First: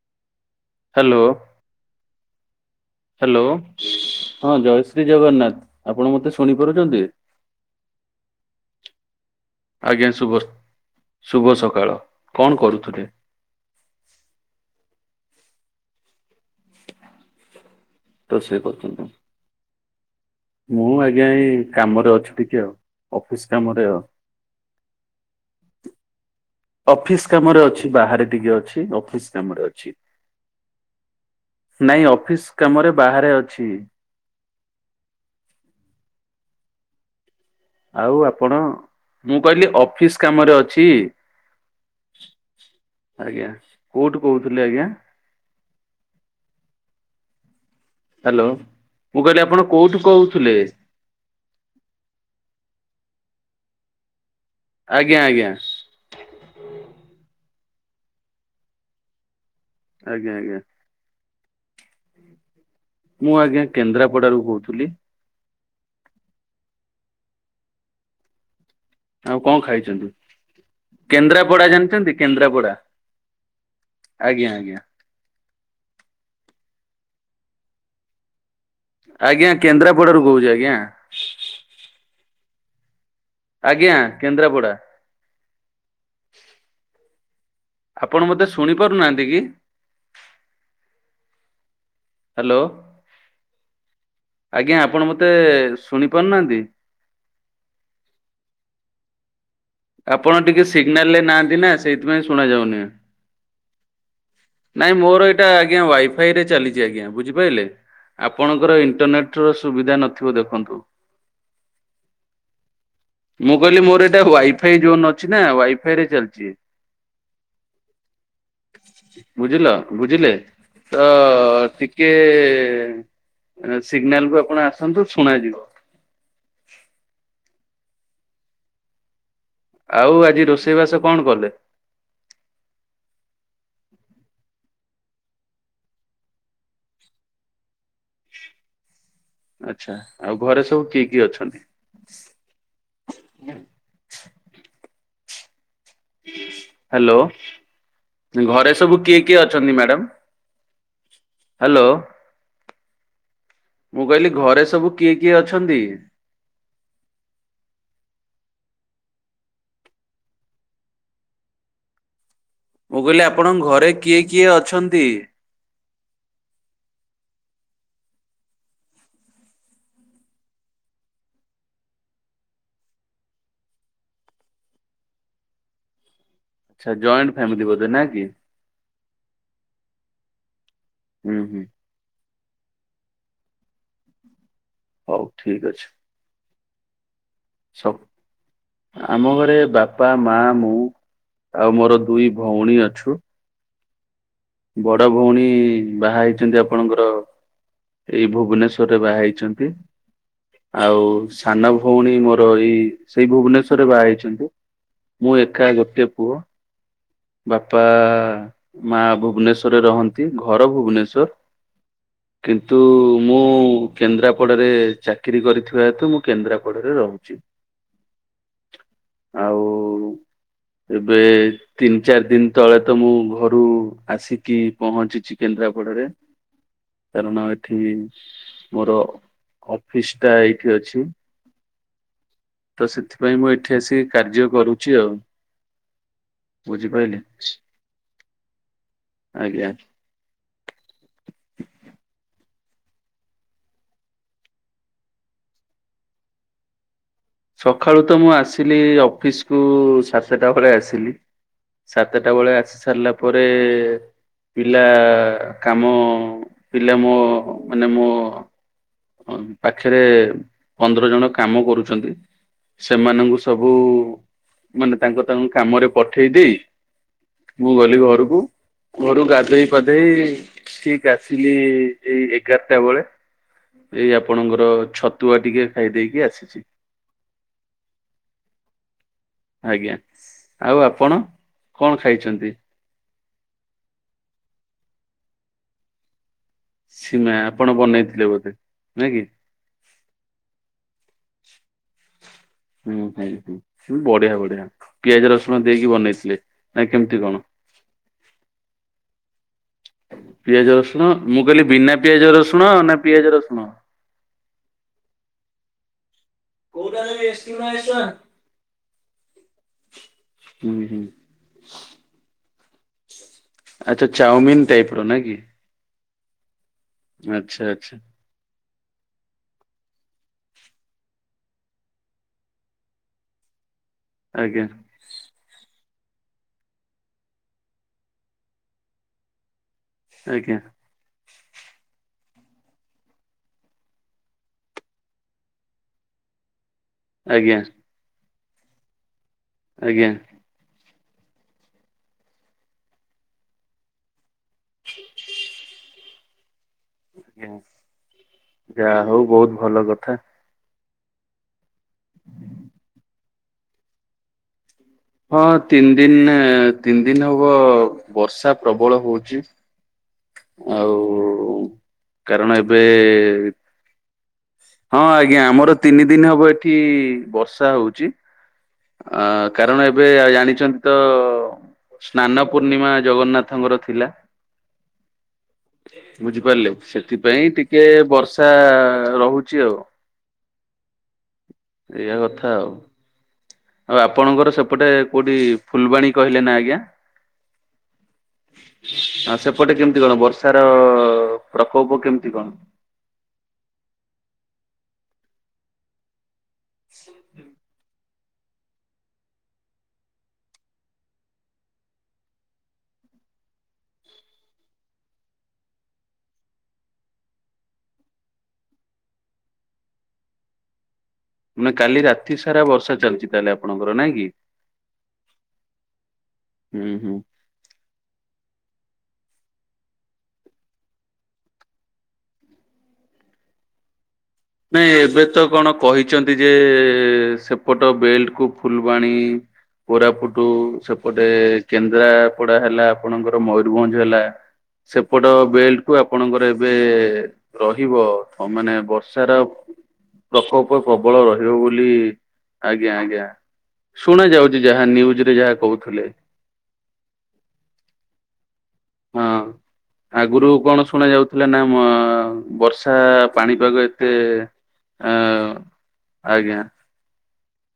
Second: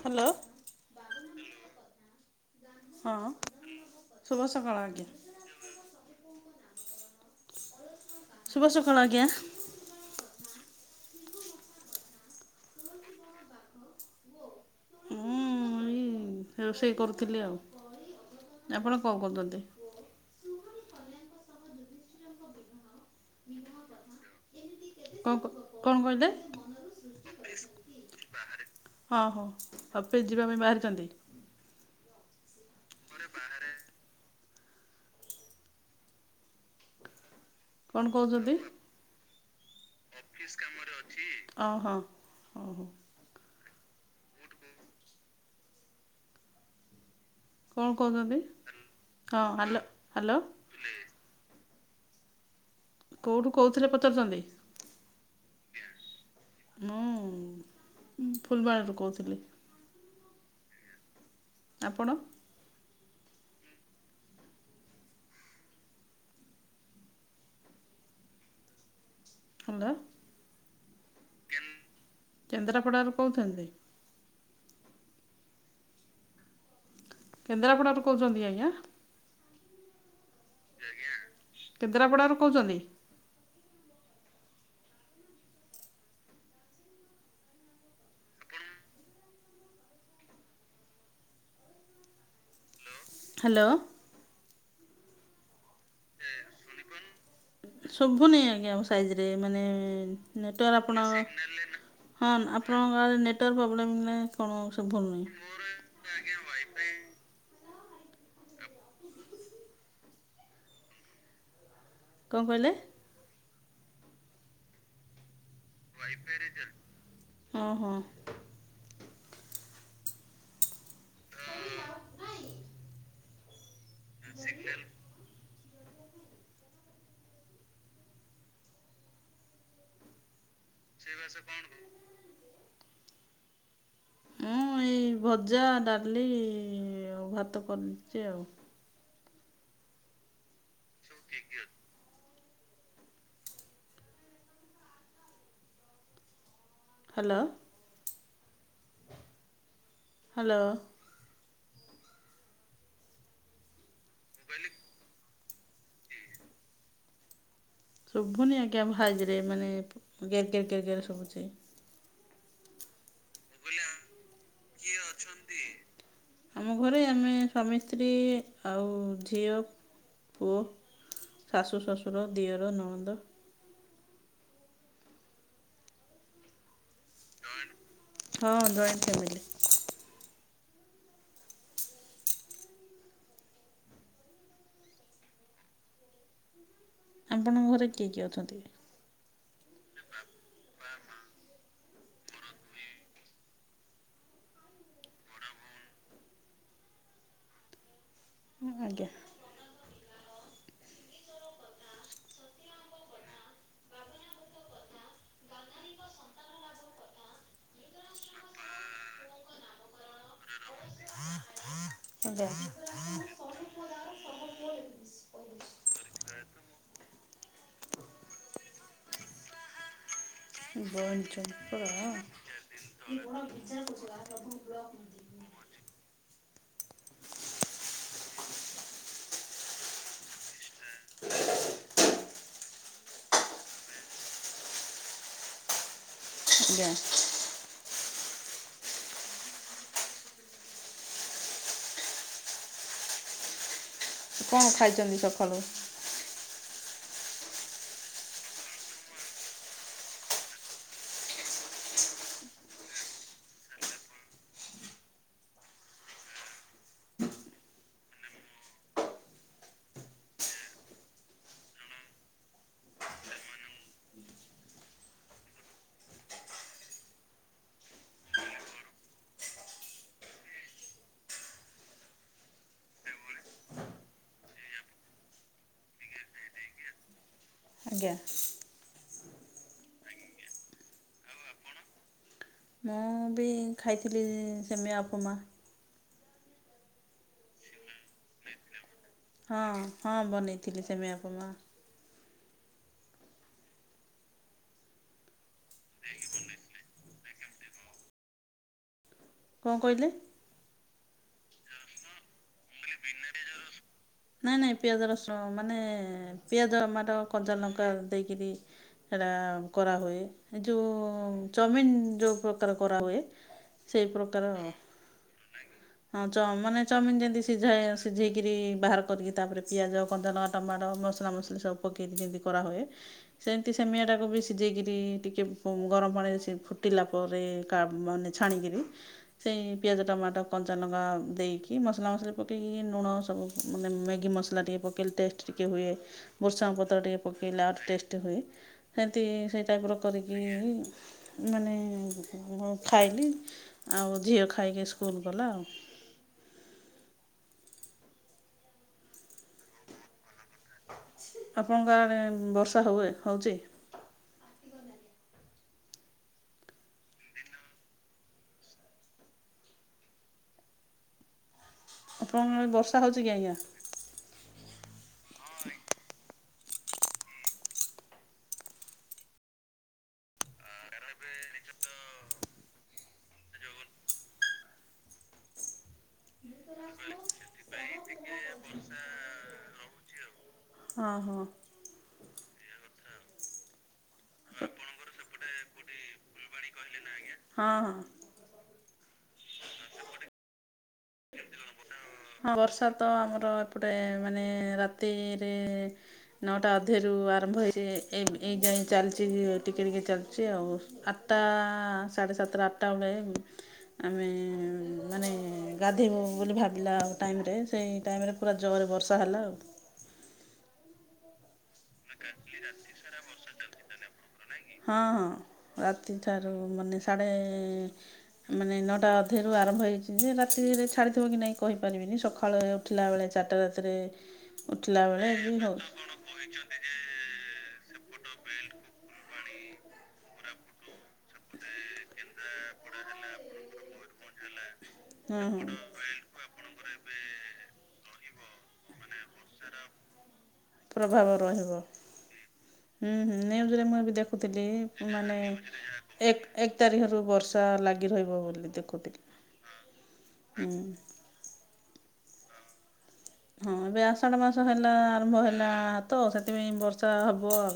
Hello. Hello ହଁ hello. ଶୁଭ ହଁ ସକାଳ ଜୟ ଆଜ୍ଞା। ଶ୍ରୀ ଜଗନ୍ନାଥ ଆପଣ ମତେ ଶୁଣିପାରୁଛନ୍ତି। ଶୁଭ ସକାଳ ଆଜ୍ଞା। ଆଜ୍ଞା ଶୁଭ ଶୁଭ ସକାଳ କଣ କରୁଥିଲେ? ମୁଁ ରୋଷେଇ କରୁଥିଲି ଆଉ ରୋଷେଇ ଆପଣ କରୁଛନ୍ତି କଣ କରୁଛନ୍ତି? ମୁଁ ଆଜ୍ଞା ଏଇ କାମରେ ଅଛି ଟିକେ ଆଉ ଅଫିସ୍ କାମରେ ଆଉ। କ କ କଣ କହିଲେ? ଅଫିସ୍ କାମରେ ଅଛି ବାହାରେ ଟିକେ ଅଛି ହଁ ଅଫିସ୍ ହଉ କାମରେ ଅଛି। ଅଫିସ୍ ଯିବା ପାଇଁ ବାହାରିଛନ୍ତି ନାଇଁ ଅଫିସ୍ କାମରେ ବାହାରେ ଅଛି। କଣ ଆଉ ଆପଣ ମୁଁ କହିଲି ଅଫିସ୍ ଅ ହ ଓହୋ। ଆଜ୍ଞା କୋଉଠୁ କହୁଥିଲେ ଆଜ୍ଞା? କଣ କହୁଛନ୍ତି? ହ୍ୟାଲୋ ମୁଁ କହିଲି ହଁ ଆପଣ ହ୍ୟାଲୋ କୋଉଠୁ ହ୍ୟାଲୋ କହୁଥିଲେ? କୋଉଠୁ କହୁଥିଲେ ପଚାରୁଚନ୍ତି। ଆଜ୍ଞା ଆଜ୍ଞା। ମୁଁ ଫୁଲବାଣିରୁ କହୁଥିଲି। ଆଜ୍ଞା ଆଜ୍ଞା। ଆପଣ? ମୁଁ ଆଜ୍ଞା କେନ୍ଦ୍ରାପଡାରୁୁ କହୁଥିଲି। ଆଉ କଣ ହ୍ୟାଲୋ ଖାଇଛନ୍ତି କେନ୍ଦ୍ରାପଡା ଜାଣିଛନ୍ତି କେନ୍ଦ୍ରାପଡା? କେନ୍ଦ୍ରାପଡ଼ାରୁ କହୁଛନ୍ତି ଆଜ୍ଞା ଆଜ୍ଞା। କେନ୍ଦ୍ରାପଡା ରୁ କହୁଛନ୍ତି ଆଜ୍ଞା। ଆଜ୍ଞା କେନ୍ଦ୍ରାପଡାରୁ କହୁଚି। କେନ୍ଦ୍ରାପଡା ରୁ କହୁଚନ୍ତି। ଆଜ୍ଞା କେନ୍ଦ୍ରାପଡ଼ା। ଆପଣ ମୋତେ ଶୁଣିପାରୁନାହାନ୍ତି କି? ହ୍ୟାଲୋ। ହ୍ୟାଲୋ। ଆଜ୍ଞା ଆପଣ ମତେ ଶୁଣି ପାରୁନାହାନ୍ତି। ସବୁ ନାଇଁ ଆଜ୍ଞା ଆମ ସାଇଜ ରେ ମାନେ ଆପଣ ଟିକେ ନେଟୱାର୍କ ସିଗ୍ନାଲ ରେ ନାହାନ୍ତି ନା ଆପଣଙ୍କ ସେଇଥିପାଇଁ ଶୁଣା ହଁ ଯାଉନି। ଆପଣଙ୍କ ଆଡ଼େ ନେଟୱାର୍କ ପ୍ରୋବ୍ଲେମ୍ ନା କଣ ନାଇଁ ଶୁଭୁନି ମୋର ଏଇଟା ଆଜ୍ଞା ୱାଇଫାଇ ରେ ଚାଲିଛି ଆଜ୍ଞା ବୁଝିପାରିଲେ। ଆପଣଙ୍କର ଇଣ୍ଟରନେଟ ର ସୁବିଧା ନଥିବ ଦେଖନ୍ତୁ। କଣ କହିଲେ? ମୁଁ କହିଲି ମୋର ଏଇଟା ୱାଇଫାଇ ଜୋନ ଅଛି ନା ୱାଇ ୱାଇଫାଇ ରିଚାର୍ଜ ହ ହ। ବୁଝିଲ ବୁଝିଲେ। ତ ଟିକେ ସିଗ୍ନାଲ କୁ ଆପଣ ଆସନ୍ତୁ ଶୁଣାଯିବ। ଆଉ ଆଜି ରୋଷେଇ ସେଇ [unintelligible] ମୁଁ ଏଇ ଭଜା ଡାଲି ଭାତ କରୁଛି ଆଉ। ଆଚ୍ଛା ଆଉ ଘରେ ସବୁ କିଏ କିଏ ଅଛନ୍ତି? ହ୍ୟାଲୋ ଘରେ ସବୁ କିଏ କିଏ ଅଛନ୍ତି ମ୍ୟାଡାମ? ହ୍ୟାଲୋ ହ୍ୟାଲୋ ମୁଁ କହିଲି ଘରେ ସବୁ କିଏ କିଏ ଅଛନ୍ତି? ଶୁଭୁନି ଆଜ୍ଞା ଭାଏଜରେ ମାନେ ଗେଁ କେଁ କେଁ କେଁ ହେରା ଶୁଭୁଛି। ମୁଁ କହିଲି ଆପଣଙ୍କ ଘରେ କିଏ କିଏ ଅଛନ୍ତି? ଆମ ଘରେ ଆମେ ସ୍ୱାମୀ ସ୍ତ୍ରୀ ଆଉ ଝିଅ ପୁଅ, ଶାଶୁ, ଶଶୁର, ଦିଅର, ନଣନ୍ଦ। ଆଚ୍ଛା ଫ୍ୟାମିଲି ଜଏଣ୍ଟ, ବୋଧେ ନା କି? ହଁ ଜଏଣ୍ଟ ଫାମିଲି। ହୁଁ ହୁଁ। ହଉ ଠିକ ଅଛି। ଆପଣଙ୍କ ଘରେ ସବୁ କିଏ କିଏ ଅଛନ୍ତି? ଆମ ଘରେ ବାପା ମା ମୁଁ ଆଉ ମୋର ଦୁଇ ଭଉଣୀ ଅଛୁ। ବଡ ଭଉଣୀ ବାହା ହେଇଛନ୍ତି ଆପଣଙ୍କର ଏଇ ଭୁବନେଶ୍ଵରରେ ଆଜ୍ଞା ବାହା ହେଇଛନ୍ତି। ଆଉ ସାନ ଭଉଣୀ ମୋର ଏଇ ଏଇ ଭୁବନେଶ୍ଵରରେ ବାହା ହେଇଛନ୍ତି। ମୁଁ ଏକାରା ଗୋଟିଏ ପୁଅ। ବାପା ମା ଭୁବନେଶ୍ଵରରେ ରହନ୍ତି ଘର ଭୁବନେଶ୍ଵର। [unintelligible] କିନ୍ତୁ ମୁଁ କେନ୍ଦ୍ରାପଡ଼ାରେ ଚାକିରି କରିଥିବା ହେତୁ ମୁଁ କେନ୍ଦ୍ରାପଡ଼ାରେ ରହୁଛି। ଆଉ ଏବେ ବଇନ୍ ଚମ୍ପା ତିନି ଚାରି ଦିନ ତଳେ ତ ମୁଁ ଘରୁ ଆସିକି ପହଞ୍ଚିଛି। କେନ୍ଦ୍ରାପଡାରେ କାରଣ ଏଠି ମୋର ଅଫିସ ଟା ଏଇଠି ଅଛି। ତ ସେଥିପାଇଁ ମୁଁ ଏଠି ଆସିିକି କାର୍ଯ୍ୟ କରୁଛି ଆଉ। ଆଜ୍ଞା ବୁଝିପାଇଲେ। ଆଜ୍ଞା କଣ ଖାଇଛନ୍ତି ସକାଳୁ? ସକାଳୁ ତ ମୁଁ ଆସିଲି ଅଫିସକୁୁ ସାତଟା ବେଳେ ଆସିଲି। ସାତଟା ବେଳେ ଆସି ସାରିଲା ପରେ ପିଲା କାମ ପିଲା ମୋ ମାନେ ମୋ ପାଖରେ ପନ୍ଦର ଜଣ କାମ କରୁଛନ୍ତି। ସେମାନଙ୍କୁ ସବୁ ମାନେ ତାଙ୍କ ତାଙ୍କୁ କାମରେ ପଠେଇ ଦେଇ ମୁଁ ଗଲି ଘରକୁ। ଘରୁ ଗାଧୋଇ ପାଧେଇ ଠିକ ଆସିଲି ଏଇ ଏଗାରଟା ବେଳେ। ଏଇ ଆପଣଙ୍କର ଛତୁଆ ଟିକେ ଖାଇ ଦେଇକି ଆସିଛି। ଆଜ୍ଞା ଆଜ୍ଞା ଆଉ ଆପଣ କଣ ଖାଇଛନ୍ତି? ମୁଁ ବି ଖାଇଥିଲି ଇଁ ସେମେଇଁ ଉପମା। ସୀମେଇ ଆପଣ ବନେଇଥିଲେ ବୋଧେ ନୁହେଁ କି? ହଁ ହଁ ବନେଇଥିଲି ସିମେଇ ଉପମା। ହୁଁ ହୁଁ ବଢିଆ ବଢିଆ ପିଆଜ ରସୁଣ ଦେଇକି ବନେଇଥିଲେ ନା କେମିତି କଣ? କଣ କହିଲେ? ପିଆଜ ରସୁଣ ମୁଁ କହିଲି ବିନା ପିଆଜ ରସୁଣ ନା ପିଆଜ ରସୁଣ? ନାଇଁ ନାଇଁ ପିଆଜ ରସୁଣ ମାନେ ପିଆଜ ହୁଁ ଟମାଟ କଞ୍ଚା ଲଙ୍କା ଦେଇକରି ସେଇଟା କରାହୁଏ ଏ ହୁଁ ଯୋଉ ଚାଉମିିନ୍ ଯୋଉ ପ୍ରକାର କରାହୁଏ। ସେଇ ଆଚ୍ଛା ଚାଉମିନ୍ ପ୍ରକାର ଟାଇପ୍ ର ନା କି? ହଁ ଚ ମାନେ ଚଉମିନ୍ ଯେମିତି ଆଚ୍ଛା ସିଝା ଆଚ୍ଛା ସିଝେଇକିରି ବାହାର କରିକି ତାପରେ ପିଆଜ କଞ୍ଚାଳଙ୍କା ଟମାଟ ମସଲା ମସଲି ସବୁ ପକେଇକି ଯେମିତି କରାହୁଏ। ସେମିତି ସିମେଇଆ ଟାକୁ ବି ଆଜ୍ଞା ସିଝେଇକରି ଟିକେ ଗରମ ପାଣିରେ ସେ ଫୁଟିଲା ପରେ କା ମାନେ ଛାଣିକିରି ସେଇ ପିଆଜ ଟମାଟୋ ଆଜ୍ଞା କଞ୍ଚା ଲଙ୍କା ଦେଇକି ମସଲା ମସଲି ପକେଇକି ଲୁଣ ସବୁ ମାନେ ମ୍ୟାଗି ମସଲା ଟିକେ ପକେଇଲେ ଟେଷ୍ଟ ଟିକିଏ ହୁଏ ବୃଷଙ୍ଗ ପତ୍ର ଟିକେ ଆଜ୍ଞା ପକେଇଲେ ଆଉ ଟେଷ୍ଟ ହୁଏ ସେମିତି ସେଇ ଟାଇପ୍ ର ଆଜ୍ଞା। କରିକି ମାନେ ମୁଁ ଖାଇଲି ଆଉ ଝିଅ ଖାଇକି ସ୍କୁଲ ଗଲା ଆଉ। ଆଜ୍ଞା ଯାହା ହଉ ବହୁତ ଭଲ କଥା। ଆପଣଙ୍କଡେ ବର୍ଷା ହୁଏ ହଉଚି? ହଁ ତିନି ଦିନ ନେ ତିନି ଦିନ ହବ ବର୍ଷା ପ୍ରବଳ ହଉଚି। ଆଉ କାରଣ ଆପଣଙ୍କ ଆଡ଼େ ଏବେ ବର୍ଷା ହେଉଛି କି ଆଜ୍ଞା ହଁ ଆଜ୍ଞା ଆମର ତିନି ଦିନ ହବ ଏଠି ବର୍ଷା ହଉଚି। ଆଁ କାରଣ ଏବେ ଆଉ ଜାଣିଚନ୍ତି ତ ସ୍ନାନ ପୂର୍ଣ୍ଣିମା ଜଗନ୍ନାଥଙ୍କର ଥିଲା। ବୁଝିପାରିଲେ ସେଥିପାଇଁ ଟିକେ ବର୍ଷା ରହୁଚି ଆଉ। ହଁ ହଁ। ଏଇଆ କଥା ଆଉ। ଆଉ ଆପଣଙ୍କର ସେପଟେ କୋଉଠି ଫୁଲବାଣୀ କହିଲେ ନା ଆଜ୍ଞା? ହଁ ହଁ। ଆଁ ସେପଟେ କେମିତି କଣ ବର୍ଷାର ଅ ପ୍ରକୋପ କେମ୍ ହଁ ବର୍ଷା ତ ଆମର ଏପଟେ ମାନେ ରାତି ରେ ନଅଟା ଅଧରୁ ଆରମ୍ଭ ହୋଇଚି ଏ ଏଇ ଯାଏଁ ଚାଲିଚି ଟିକିଏ ଟିକିଏ ଚାଲିଚି ଆଉ। ଆଠଟା ସାଢ଼େ ସାତଟା ଆଠଟା ବେଳେ ଆମେ ମାନେ ଗାଧେଇବୁ ବୋଲି ଭାବିଲାଳୁ ଟାଇମ୍ ରେ ସେଇ ଟାଇମ୍ ରେ ପୁରା ଜୋରରେ ବର୍ଷା ହେଲା ଆଉ। ଲି ରାତି ସାରା ବର୍ଷା ଚାଲିଚି ତାହେଲେ ଆପଣଙ୍କର ନା କି? ହଁ ହଁ ରାତିଠାରୁ ହୁଁ ମାନେ ହୁଁ ସାଢ଼େ ମାନେ ନଅଟା ଅଧେରୁ ଆରମ୍ଭ ହୋଇଇଚି ଯେ ରାତିରେ ଛାଡ଼ିଥିବ କି ନାହିଁ କହିପାରିବିନି ସକାଳ ଉଠିଲା ବେଳେ ଚାରିଟା ରାତିରେ ନାଇଁ ଉଠିଲା ଏବେ ବେଳେ ତ ବି ହେଉଛି କଣ କହିଚନ୍ତ ନ୍ତି ଯେ ସେପଟ ବେଲ୍ଟ କୁ ଫୁଲବାଣୀ କୋରାପୁଟୁ ସେ ପଟେ କେନ୍ଦ୍ରାପଡା ହେଲା ଆପଣଙ୍କର ମୟୂରଭଞ୍ଜ ହେଲା। ସେପଟ ହଁ ହଁ ବେଲ୍ଟ କୁ ଆପ ଆପଣଙ୍କର ଏବେ ରହିବ, ମାନେ ବର୍ଷାର ପ୍ରକୋପ ପ୍ରବଳ ରହିବ ବୋଲି ଆଜ୍ଞା ହୁଁ ଆଜ୍ଞା ହୁଁ, ନିୟୁଜରେ ମୁଁ ବି ଶୁଣା ଯାଉଛି ଦେଖୁଥିଲି, ଯାହା ନ୍ୟୁଜ ମାନେ ରେ ଯାହା କହୁଥିଲେ ଏକ ଏକ ତାରିଖରୁ ବର୍ଷା ଲାଗି ରହିବ ବୋଲି ଦେଖ ହଁ, ଆଗରୁ କଣ ଶୁଣା ଯାଉଥିଲା, ନା ମ ବର୍ଷା ହଁ, ପାଣିପାଗ ଏବେ ଏତେ ଆଷାଢ଼ ମାସ ହେଲା ଅ ଆରମ୍ଭ ହେଲା ତ, ଆଜ୍ଞା ସେଥିପାଇଁ ବର୍ଷା ହବ ଆଉ,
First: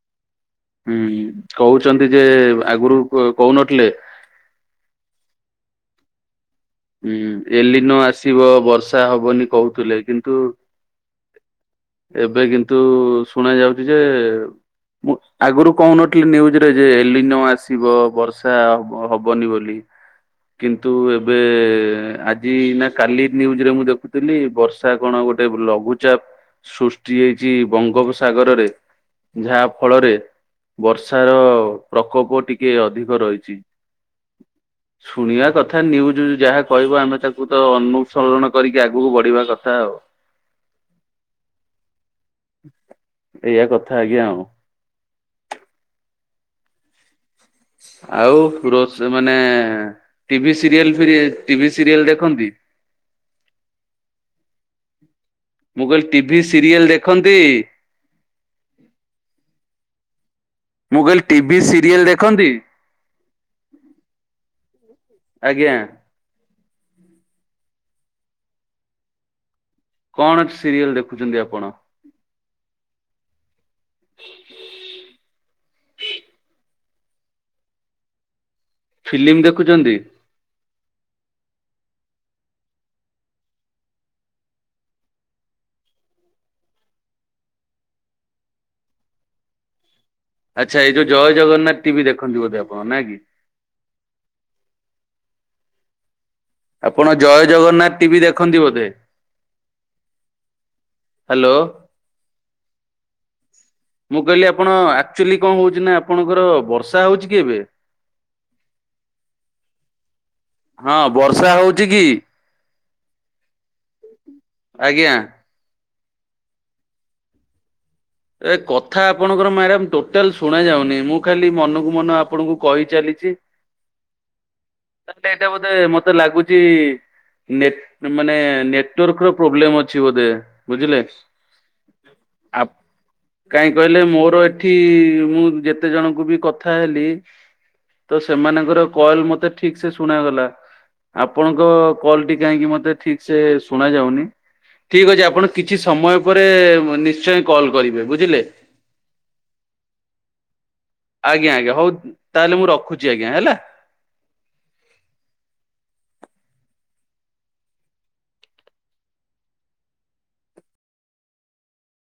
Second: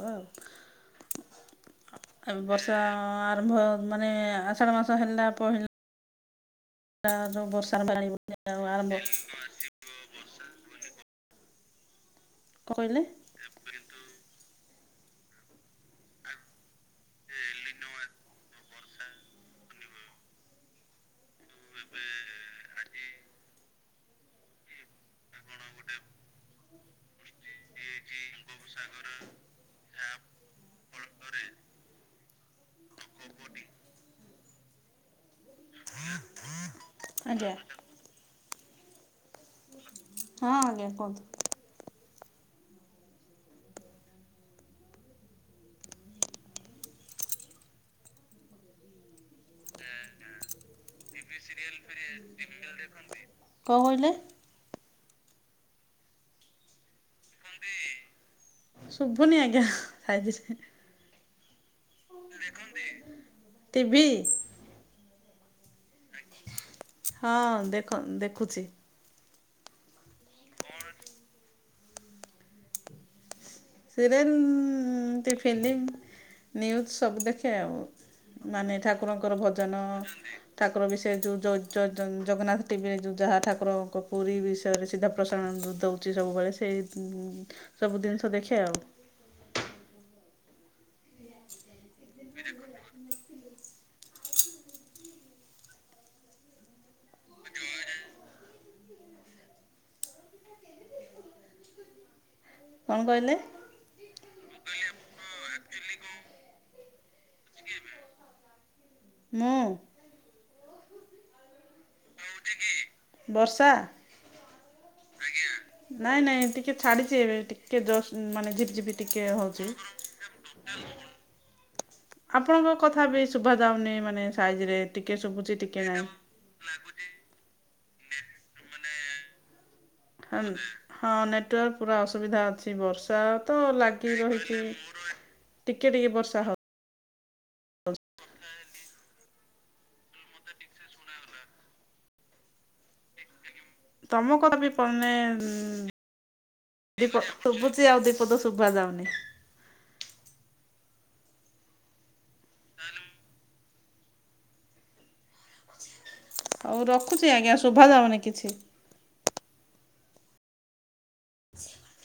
ହୁଁ ହବ କହୁଛନ୍ତି ଯେ ଆଉ- ଏ ବର୍ଷା ଆଗରୁ କ- ଆରମ୍ଭ କହୁନଥିଲେ ମାନେ ଆଷାଢ ମାସ ହେଲା ପହିଲା ହୁଁ, ଯୋଉ ବର୍ଷା ଏଲିିନୋ ଆରମ୍ଭ ଆସିବ, କଣ ବର୍ଷା ହବନି କହୁଥିଲେ, କିନ୍ତୁ ଏବେ କିନ୍ତୁ କହିଲେ ଶୁଣା ଯାଉଚି ଯେ କି ନ୍ୟୁଜରେ ଯେ, ଏଲିନୋ ଆସିବ, ବର୍ଷା ହବନି ବୋଲି କିନ୍ତୁ ଏବେ ଆଜି ନା କାଲି ନ୍ୟୁଜରେ ମୁଁ ଦେଖୁଥିଲି ବର୍ଷ ର୍ଷା କଣ ଗୋଟେ ଲଘୁଚାପ ସୃଷ୍ଟି ହେଇଚି ବଙ୍ଗୋପସାଗରରେ, ଯାହା ଫଳରେ ବର୍ଷାର ପ୍ରକୋପ ଟିକେ ଅଧିକ ରହିଚି। ଶୁଣିବା କଥା, ନ୍ୟୁଜ ଯାହା କହିବ ଆମେ ତାକୁ ଆଜ୍ଞା। ତ ଅନୁସରଣ କରିକି ଆଗକୁ ବଢି ବଢିବା କଥା ଆଉ ହଁ ଆଜ୍ଞା, କୁହନ୍ତୁ? ଏଇଆ କଥା ଆଜ୍ଞା ଆଉ। ଆଉ ରୋଷ୍ ମାନେ, ଟିଭି ସିରିଏଲ୍ ଫିରି ଟିଭି ସିରିଏଲ୍ ଦେଖନ୍ତି? [unintelligible] ଦେଖନ୍ତି? କଣ କହିଲେ? ମୁଁ କହିଲି ଟିଭି ସିରିଏଲ୍ ଦେଖ୍ ଦେଖନ୍ତି? ମୁଁ କହିଲ ଟିଭି ସିରିଏଲ୍ ଦେଖନ୍ତି? ଟିଭି ଆଜ୍ଞା। ହଁ, ଦେଖ ଦେଖୁଚି। କଣ ସିରିଏଲ ଦେଖୁଚନ୍ତି ଆପଣ? ସିରିୟଲ୍, ଏମିତି ଫିଲିମ୍ ନିଉଜ୍ ସବୁ ଦେଖେ ଆଉ, ମାନେ ଠାକୁରଙ୍କର ଫିଲ୍ମ ଭଜନ ଦେଖୁଛନ୍ତି? ଠାକୁର ବିଷୟରେ ଯେଉଁ ଜ-ଜ-ଜ-ଜଗନ୍ନାଥ ଟିଭିରେ ଯେଉଁ ଯାହା ଠାକୁରଙ୍କ ପୁରୀ ବିଷୟରେ ସିଧା ପ୍ରସାରଣ ଦଉ ଚି ସବୁବେଳେ, ସେଇ ସବୁ ଜିନିଷ ଦେଖେ ଆଉ। ଆଛା, ଏଇ ଯୋଉ ଜୟ ଜଗନ୍ନାଥ ଟିଭି ଦେଖନ୍ତି ବୋଧେ ଆପଣ? ନାଁ କି। ଆପଣ ଜୟ ଜଗନ୍ନାଥ ଟିଭି ଦେଖନ୍ତି ବୋଧେ? ହାଲୋ। କଣ କହିଲେ? ମୁଁ କହିଲି ଆପଣ, ଆକ୍ଚୁଆଲି କଣ ହଉଚି ନା, ଆପଣଙ୍କର ବର୍ଷ ର୍ଷା ହଉଚି କି ଏବେ? ମୁଁ ହଁ ବର୍ଷା ହଉଚି କି? ହଉଚି କି? ଆଜ୍ଞା। ନାଇଁ ନାଇଁ ଟିକେ ଛାଡିଚି ଏବେ, ଟିକେ ଟିକେ ଜଷ୍ ଏ କଥା ଆପଣଙ୍କର ମ୍ୟାଡାମ୍ ଟୋଟାଲ ଶୁଣା ଯାଉନି, ମୁଁ ଖାଲି ମନକୁ ମନ ଆପଣଙ୍କୁ ଆପଣଙ୍କ କହି କଥା ବି ଚାଲିଚି, ଶୁଭା ଯାଉନି ମାନେ ସାଇଜରେ ଟିକେ ତାଲେ ଏଇଟା ଶୁଭୁଛି ବୋଧେ ଟିକେ ନାହିଁ। ମତେ ଲାଗୁ ଚି ମାନେ, ନେଟ୍ ମାନେ ନେଟ୍ ୱାର୍କ ର ପ୍ରୋବ୍ଲେମ ଅ ହାଁ -ହଁ ନେଟୱାର୍କ ପୁରା ଅସୁବିଧା ଅଛି ବର୍ଷା ତ କାଇଁ କହିଲେ ଲାଗି ମୋର ରହିଛି। ଏଠି ମୁଁ ଯେତେ ଟିକେ ଟିକେ ଜଣଙ୍କୁ ବି ବର୍ଷା ହଉ କଥା ହେଲି ତ ସେମାନଙ୍କର କଲ୍ ମତେ ଠିକ୍ ସେ ଶୁଣାଗଲା ଆପଣଙ୍କ କଲ୍ ଟି କାହିଁକି ମତେ ଠିକ୍ ସେ ଶୁଣ ଯାଉନି ତମ କଥା ବି ଠିକ୍ ମାନେ ଅଛି ଆପଣ କିଛି ସମୟ ପରେ ଦିପ ନିଶ୍ଚୟ କଲ୍ ଶୁଭୁଛି ଆଉ କରିବେ ଦିପଦ ବୁଝିଲେ ଶୁଭା ଯାଉନି। -ଆଜ୍ଞା ଆଜ୍ଞା ହଉ ତାହେଲେ ମୁଁ ରଖୁଚି ଆଜ୍ଞା ହେଲା। ହଉ ରଖୁଚି ଆଜ୍ଞା ଶୁଭାଯାଉନି କିଛି।